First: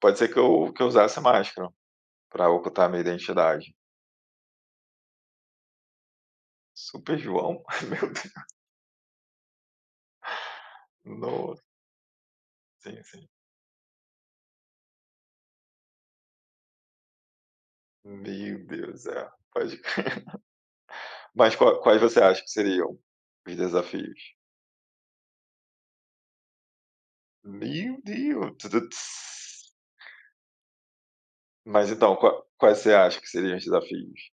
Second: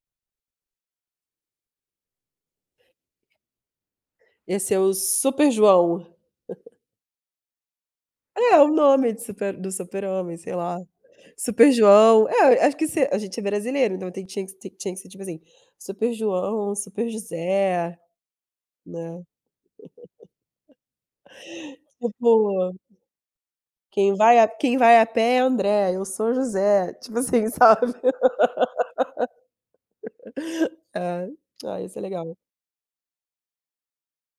Pode ser que eu que eu usasse máscara para ocultar a minha identidade. Esse é o "Super João". Super João? Meu Deus. É o nome de super do super homem, sei lá. Nossa. "Super João", eh, acho que Sim, se a sim. gente é brasileiro, então tinha que s tinha que ser, tipo assim, "Super João, Super José", Meu Deus, né. é, pode Mas qual quais você acha que Tipo seriam os "Quem desafios? vai a quem vai a pé é André, eu sou José". Tipo assim, sabe. Meu Deus Ai. Ah, Mas ia ser então, legal. qua quais você acha que seriam os desafios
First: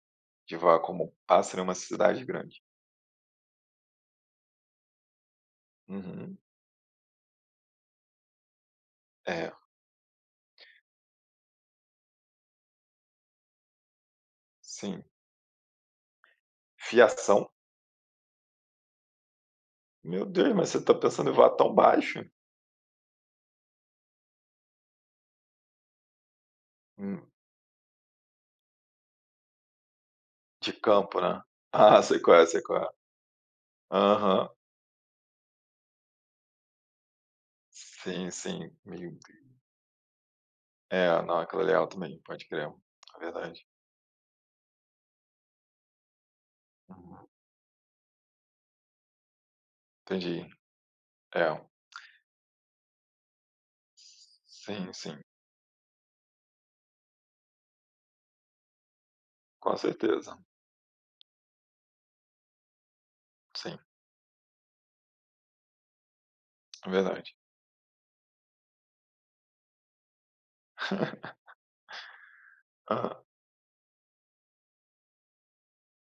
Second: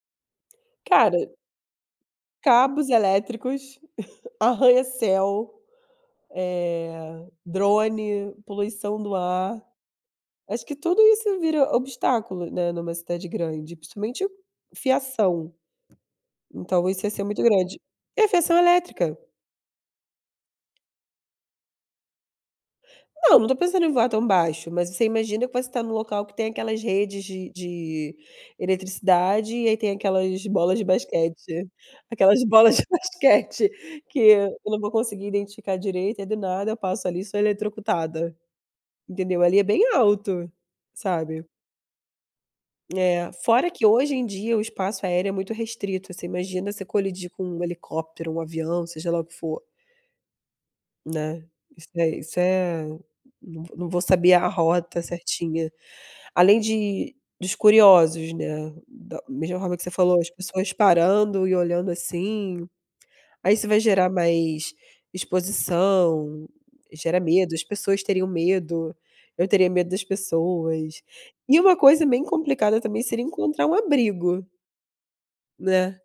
de voar como um Cara pássaro em uma cidade grande? Cabos elétricos, arranha-céu, Uhum. eh, drone, poluição do É. ar. Acho que tudo isso vira obstáculo, né, numa cidade grande, principalmente Sim. fiação. Então isso ia ser muito Fiação? grande. E a fiação elétrica. Meu Deus, mas você tá pensando em voar tão baixo? Não, não tô pensando em voar tão baixo, mas você imagina que eu posso tá em um local que tem aquelas Hum. redes de de eletricidade, e aí tem aquelas De bolas de campo né. basquete. Ah, sei qual Aquelas é, sei bolas qual de é. basquete que Aham. eu não vou conseguir identificar direito e do nada, eu passo ali e sou Sim, eletrocutada. sim, meio Entendeu? Ali é bem alto, É, não, sabe. aquilo ali é alto mesmo, pode crer. É É. verdade. Fora que hoje em dia o espaço aéreo é muito restrito, você imagina você colidir com um helicóptero, um avião, seja lá o que for. Entendi. Né, É. isso é isso é não vo não vou saber a Sim, rota sim. certinha. Além de dos curiosos, né, da mesma forma Com que você falou, as certeza. pessoas parando e olhando assim. Aí isso Sim. vai gerar mais exposição, É gera verdade. medo, as pessoas teriam medo, eu teria medo das pessoas. E uma coisa bem complicada também Hã. seria encontrar um abrigo. Né.